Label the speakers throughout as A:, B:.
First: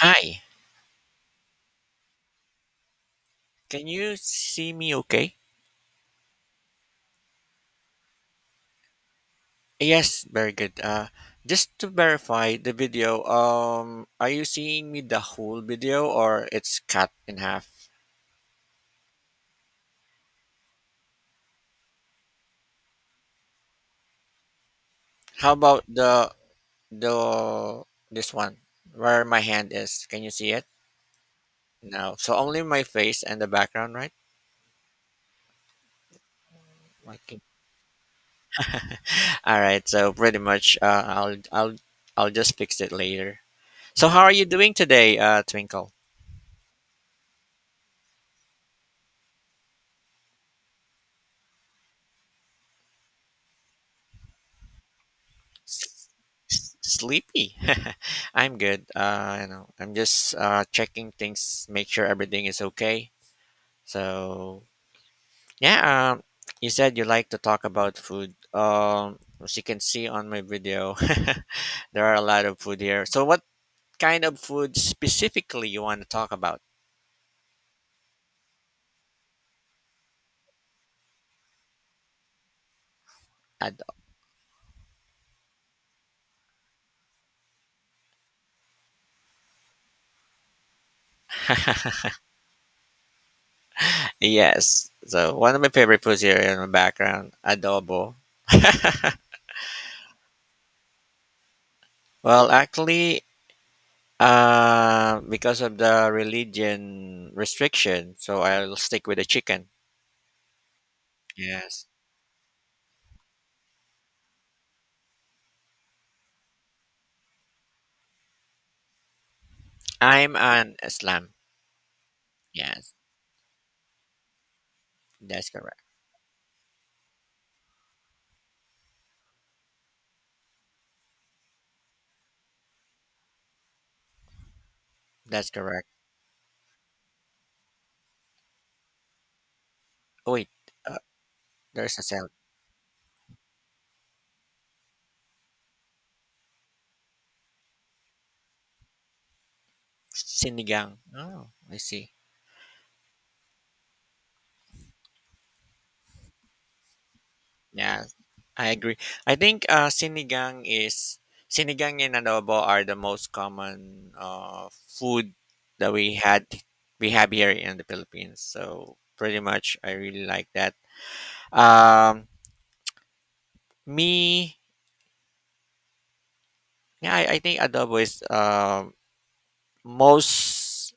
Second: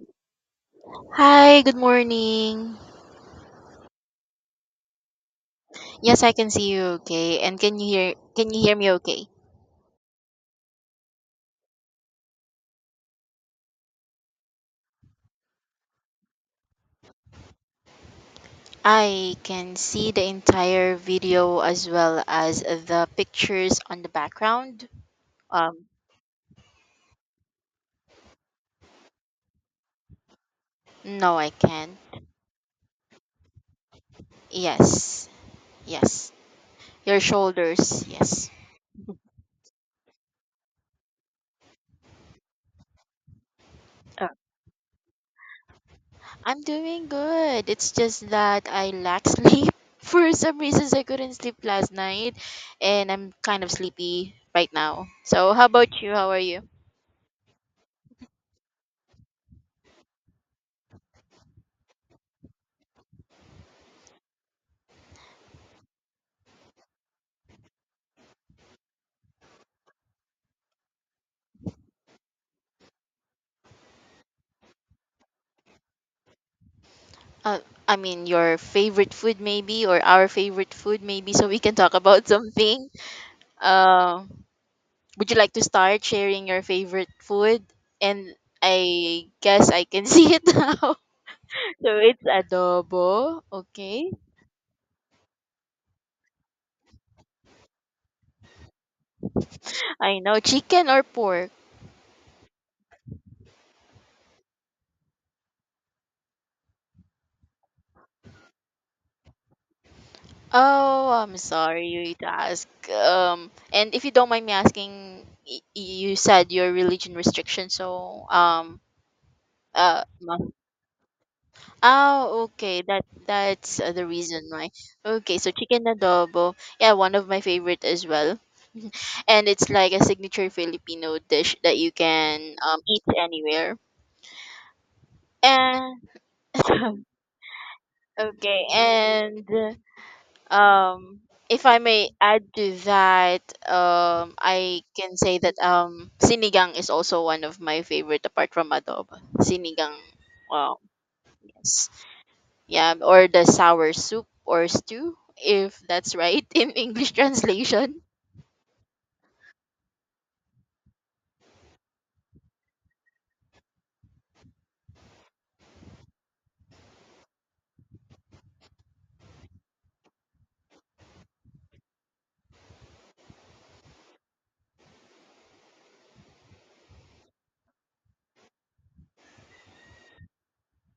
A: Hi,
B: Hi, good morning.
A: can you see me okay?
B: Yes, I can see you okay. And can you hear me okay?
A: Yes, very good. Just to verify the video, are you seeing me the whole video or it's cut in half?
B: I can see the entire video as well as the pictures on the background.
A: How about
B: Um
A: the this one where my hand is? Can you see it?
B: no, I can.
A: No. So only my face and the background, right?
B: Yes. Yes. Your
A: Okay.
B: shoulders. Yes.
A: All right. So pretty much, I'll just fix it later. So how
B: Uh,
A: are you doing today, Twinkle?
B: I'm doing good. It's just that I lack sleep. For some reasons I couldn't sleep last night and I'm kind of sleepy right now. So, how about you? How are you?
A: Sleepy. I'm good, I'm just checking things, make sure everything is okay. So yeah um you said you like to talk about food, as you can see on my video. There are a lot of food here, so what kind of food specifically you want to talk about?
B: Uh, I mean, your favorite food maybe, or our favorite food maybe, so we can talk about something.
A: Ad-
B: Uh, would you like to start sharing your favorite food? And I guess I can see it now. So it's adobo. Okay.
A: yes, so one of my favorite foods here in my background, adobo.
B: I know, chicken or pork.
A: Well, actually, because of the religion restriction, so I'll stick with the chicken.
B: Oh, I'm
A: Yes.
B: sorry you to ask. And if you don't mind me asking, you said your religion restriction, so uh,
A: I'm an Islam.
B: oh, okay.
A: Yes,
B: That's the reason why. Okay,
A: that's
B: so
A: correct.
B: chicken adobo. Yeah, one of my favorite as well. And it's like a signature Filipino dish that you can eat anywhere.
A: That's correct.
B: And okay, and
A: Oh, wait, uh,
B: um if I
A: there's a
B: may
A: sound.
B: add to that, I can say that sinigang is also one of my favorite apart from adobo. Sinigang. Wow,
A: Sinigang. Oh, I
B: yes.
A: see.
B: Yeah, or the sour soup or stew, if that's right in English translation.
A: Yeah, I agree. I think sinigang and adobo are the most common food that we had we have here in the Philippines. So pretty much, I really like that. Um, me. Yeah, I think adobo is most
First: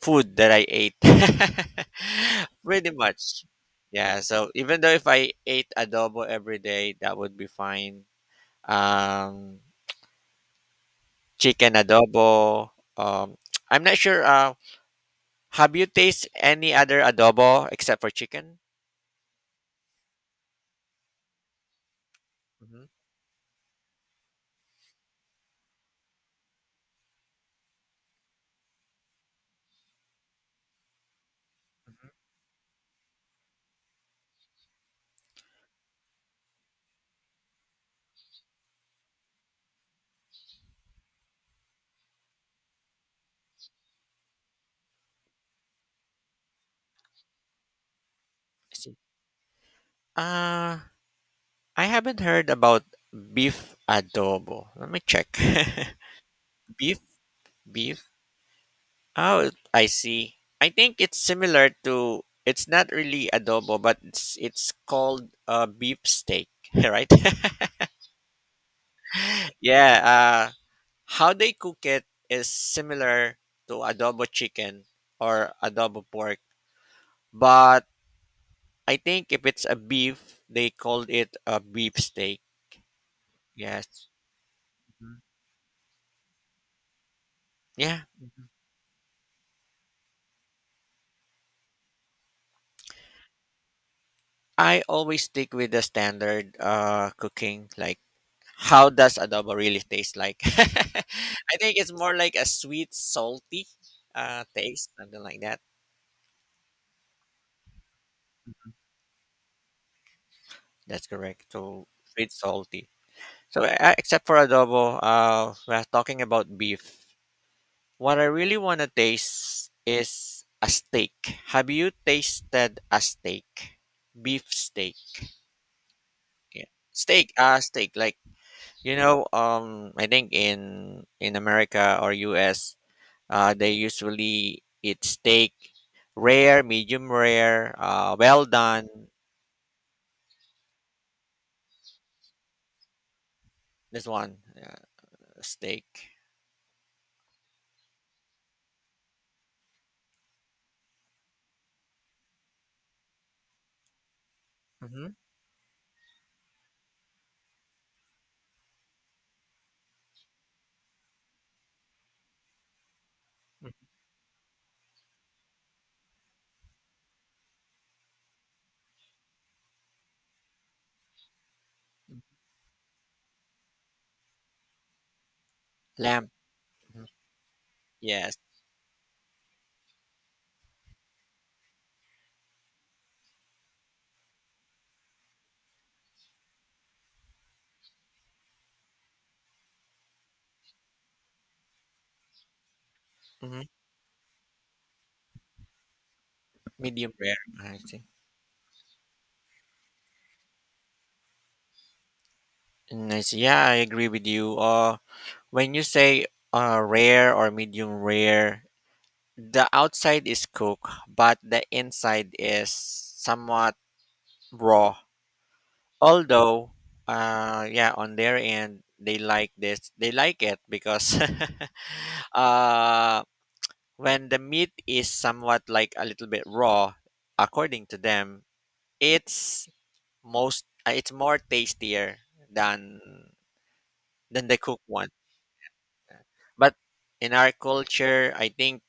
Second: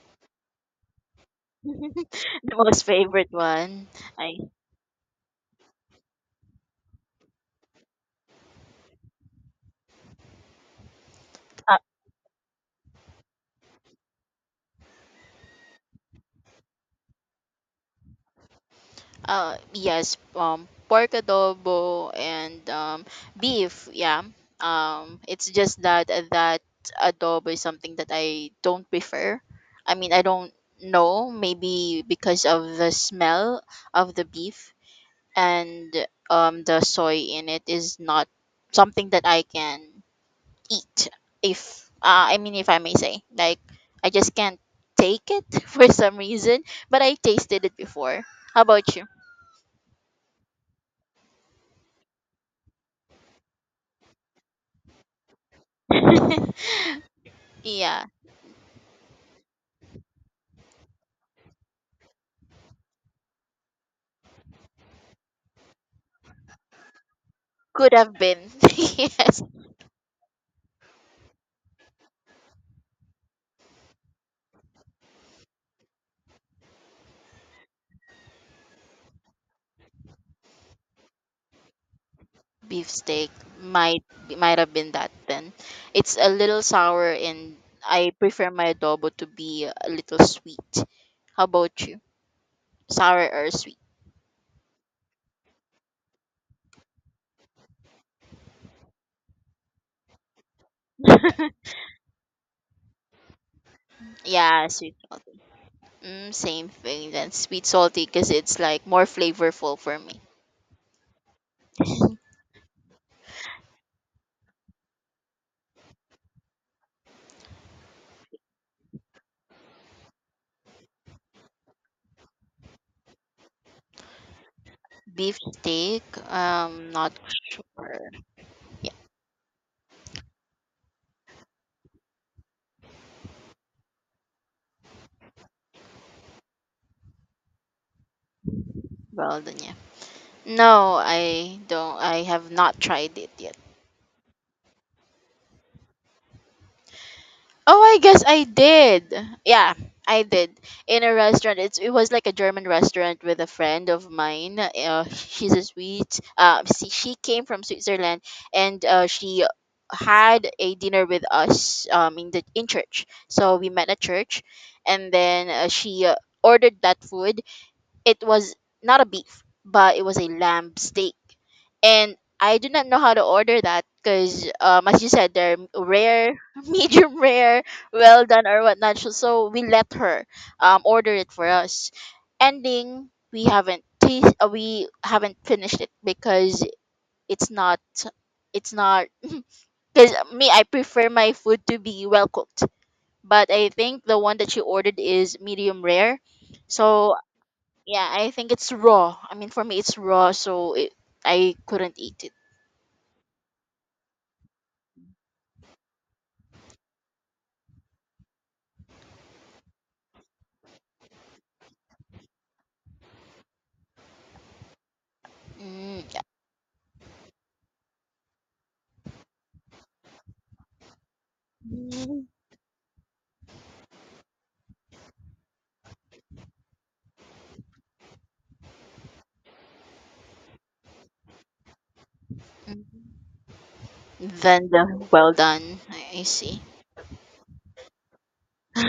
A: food that I ate.
B: The most
A: Pretty
B: favorite
A: much.
B: one.
A: Yeah,
B: I
A: so even though if I ate adobo every day, that would be fine. Um, chicken
B: uh,
A: adobo. Um, I'm not sure. Have you tasted any other adobo except for chicken?
B: yes, pork adobo and
A: Mm-hmm.
B: beef, yeah. It's just that adobo is something that I don't prefer. I mean, I don't know, maybe because of the smell of the beef and the soy in it is not something that I can eat if I mean if I may say like I just can't take it for some reason, but I tasted it before. How
A: I
B: about
A: see.
B: you?
A: Uh, I haven't heard about beef adobo. Let me check. beef,
B: Yeah,
A: Beef. Oh, I see. I think it's similar to it's not really adobo, but it's called beef steak, right?
B: could have been, yes.
A: Yeah. How they cook it is similar to adobo chicken or adobo pork, but I think if it's a beef, they called it a beef steak.
B: Beef steak might
A: Yes.
B: might have been that
A: Mhm.
B: then. It's a little sour, and
A: Yeah.
B: I prefer my adobo to be a little sweet. How about you, sour or sweet?
A: I always stick with the standard cooking. Like how does adobo really taste like? I think it's more like a sweet, salty
B: Yeah,
A: taste,
B: sweet
A: something
B: salty.
A: like that.
B: Mm, same thing then, sweet salty, because it's like more flavorful for me.
A: That's correct. So sweet, salty. So except for adobo, we're talking about beef. What I really want to taste is a steak. Have you tasted a steak? Beef steak.
B: Beef steak?
A: Yeah.
B: Not
A: Steak, steak.
B: sure.
A: Like,
B: Yeah,
A: you know, I think in America or U.S. They usually eat steak rare, medium rare, well done.
B: well done. Yeah. No, I don't. I have not tried it yet.
A: This one, steak.
B: Oh, I guess I did. Yeah, I did, in a restaurant. It was like a German restaurant with a friend of mine.
A: Hmm,
B: She's a Swiss. She came from Switzerland, and she had a dinner with us in the in church. So we met at church, and then she ordered that food. It was not a beef, but it was a lamb steak. And I do not know how to order that because, as you said, they're
A: lamb.
B: rare,
A: Mhm.
B: medium rare, well
A: Yes.
B: done, or whatnot. So we let her um order it for us. Ending, we haven't finished it because it's not, it's not. Because me, I prefer my food to be well cooked, but
A: Hmm,
B: I think the one that she ordered is medium rare.
A: medium
B: So
A: rare. I see.
B: yeah, I think it's raw. I mean, for me, it's raw, I couldn't eat it.
A: And I see. Yeah, I agree with you. When you say rare or medium rare, the outside is cooked, but the inside is somewhat raw.
B: Mm.
A: Although, yeah, on their end they like this, they like it because
B: Mm.
A: uh when the meat is somewhat like a little bit raw, according to them, it's most it's more tastier than
B: Mm.
A: the
B: Then
A: cooked
B: the
A: one.
B: well done. I see.
A: But in our culture, I think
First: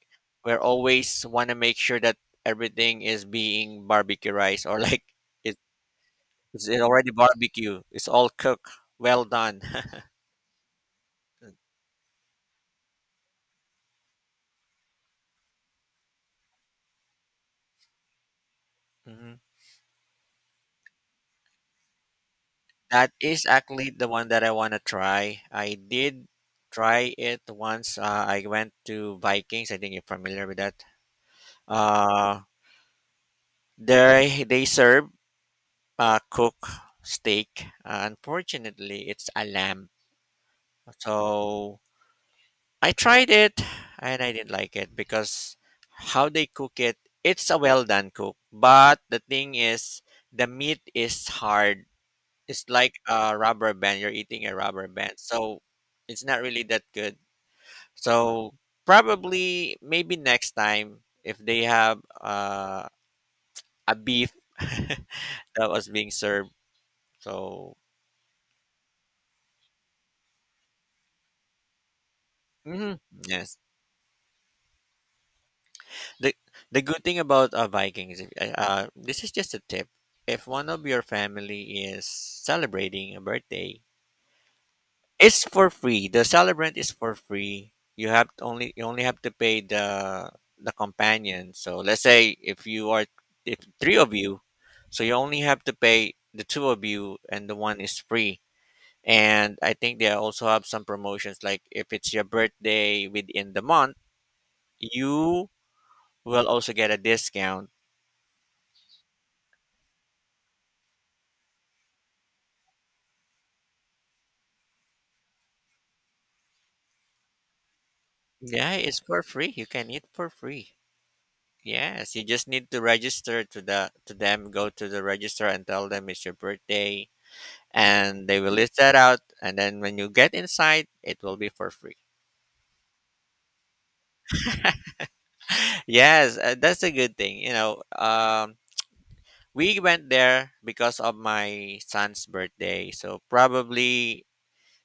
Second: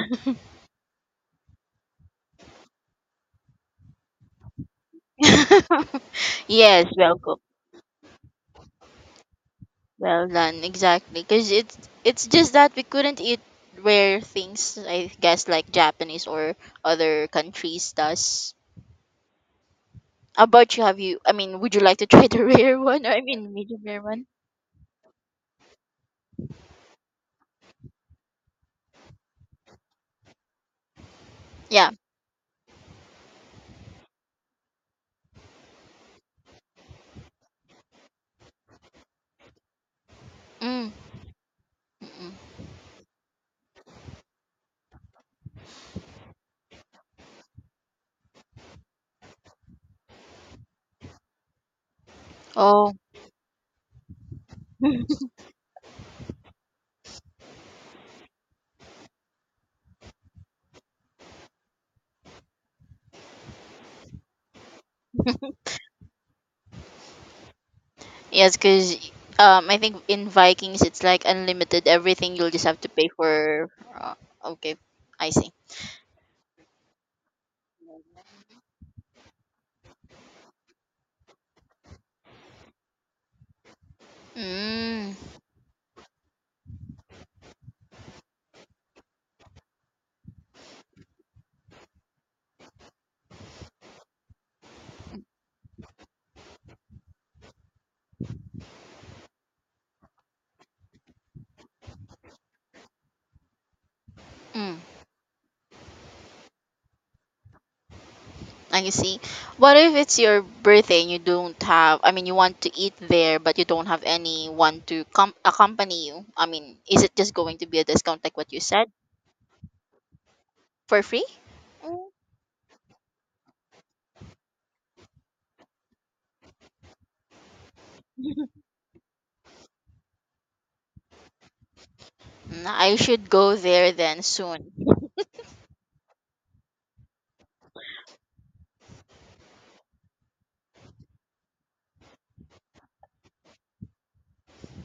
A: we're always want to make sure that everything is being barbecuized, or like it, it's
B: Yes,
A: already
B: well cooked,
A: barbecue, it's all cooked well done.
B: well done. Exactly, because it's just that we couldn't eat rare things. I guess like Japanese or other countries does. How about you? Have you? I mean, would you like to try the rare one?
A: That
B: I
A: is
B: mean, medium
A: actually
B: rare
A: the
B: one.
A: one that I want to try. I did try it once. I went to Vikings. I think you're familiar with that.
B: Yeah.
A: Uh, there they serve cook steak. Unfortunately, it's a lamb.
B: Mm.
A: So
B: Mm, mm.
A: I tried it and I didn't like it because how they cook it, it's a well done cook. But the thing is, the meat is hard. It's
B: Oh.
A: like a rubber band. You're eating a rubber band. So it's not really that good. So probably maybe next time if they have a beef that was being served. So
B: Yes, because I think in Vikings it's like unlimited everything. You'll just have to
A: mhm,
B: pay
A: yes,
B: for. Uh, okay, I see.
A: the the good thing about Vikings. This is just a tip. If one of your family is celebrating a birthday,
B: Mm,
A: it's for free. The celebrant is for free. You have to only you only have to pay the companion. So let's say if you are if three of you, so you only have to pay the two of you and the one is free. And I think they also have some promotions, like if it's your birthday within the month,
B: mm,
A: you will also get a discount.
B: I see. What if it's your birthday and you don't have? I mean, you want to eat there, but you don't have anyone to accompany you. I mean, is it just going to be a discount like what you
A: Yeah,
B: said,
A: it's for free. You can eat for free.
B: for free?
A: Yes, you just need to register to them, go to the register and tell them it's your birthday, and they will list that out, and then when you get inside, it will be for free.
B: Mm, I should go there then soon.
A: Yes, that's a good thing. We went there because of my son's birthday, so probably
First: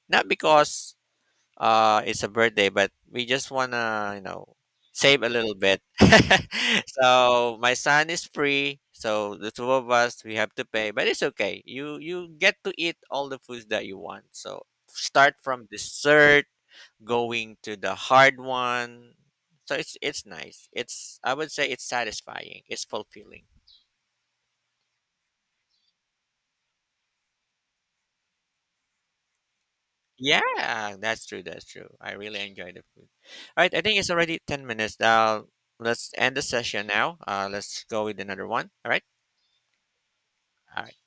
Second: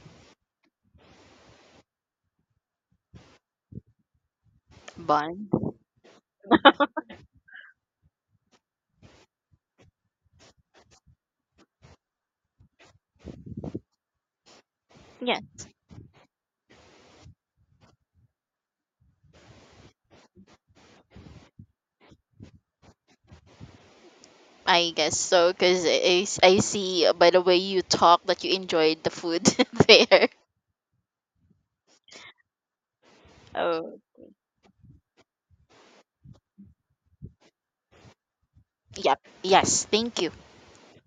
A: not because it's a birthday, but we just wanna, you know, save a
B: Bun.
A: little bit. So my son is free, so the two of us we have to pay, but it's okay. You get to eat all the foods that you want, so start
B: Yeah.
A: from dessert going to the hard one. So it's nice. It's, I would say, it's satisfying. It's fulfilling.
B: I guess so, because I see by the way you talk that you enjoyed the food there.
A: Yeah, that's true. That's true. I really enjoy the food. All right, I think
B: Oh.
A: it's already 10 minutes now. Let's end the session now. Let's go with another one. All right.
B: Yep. Yes. Thank you.
A: All right.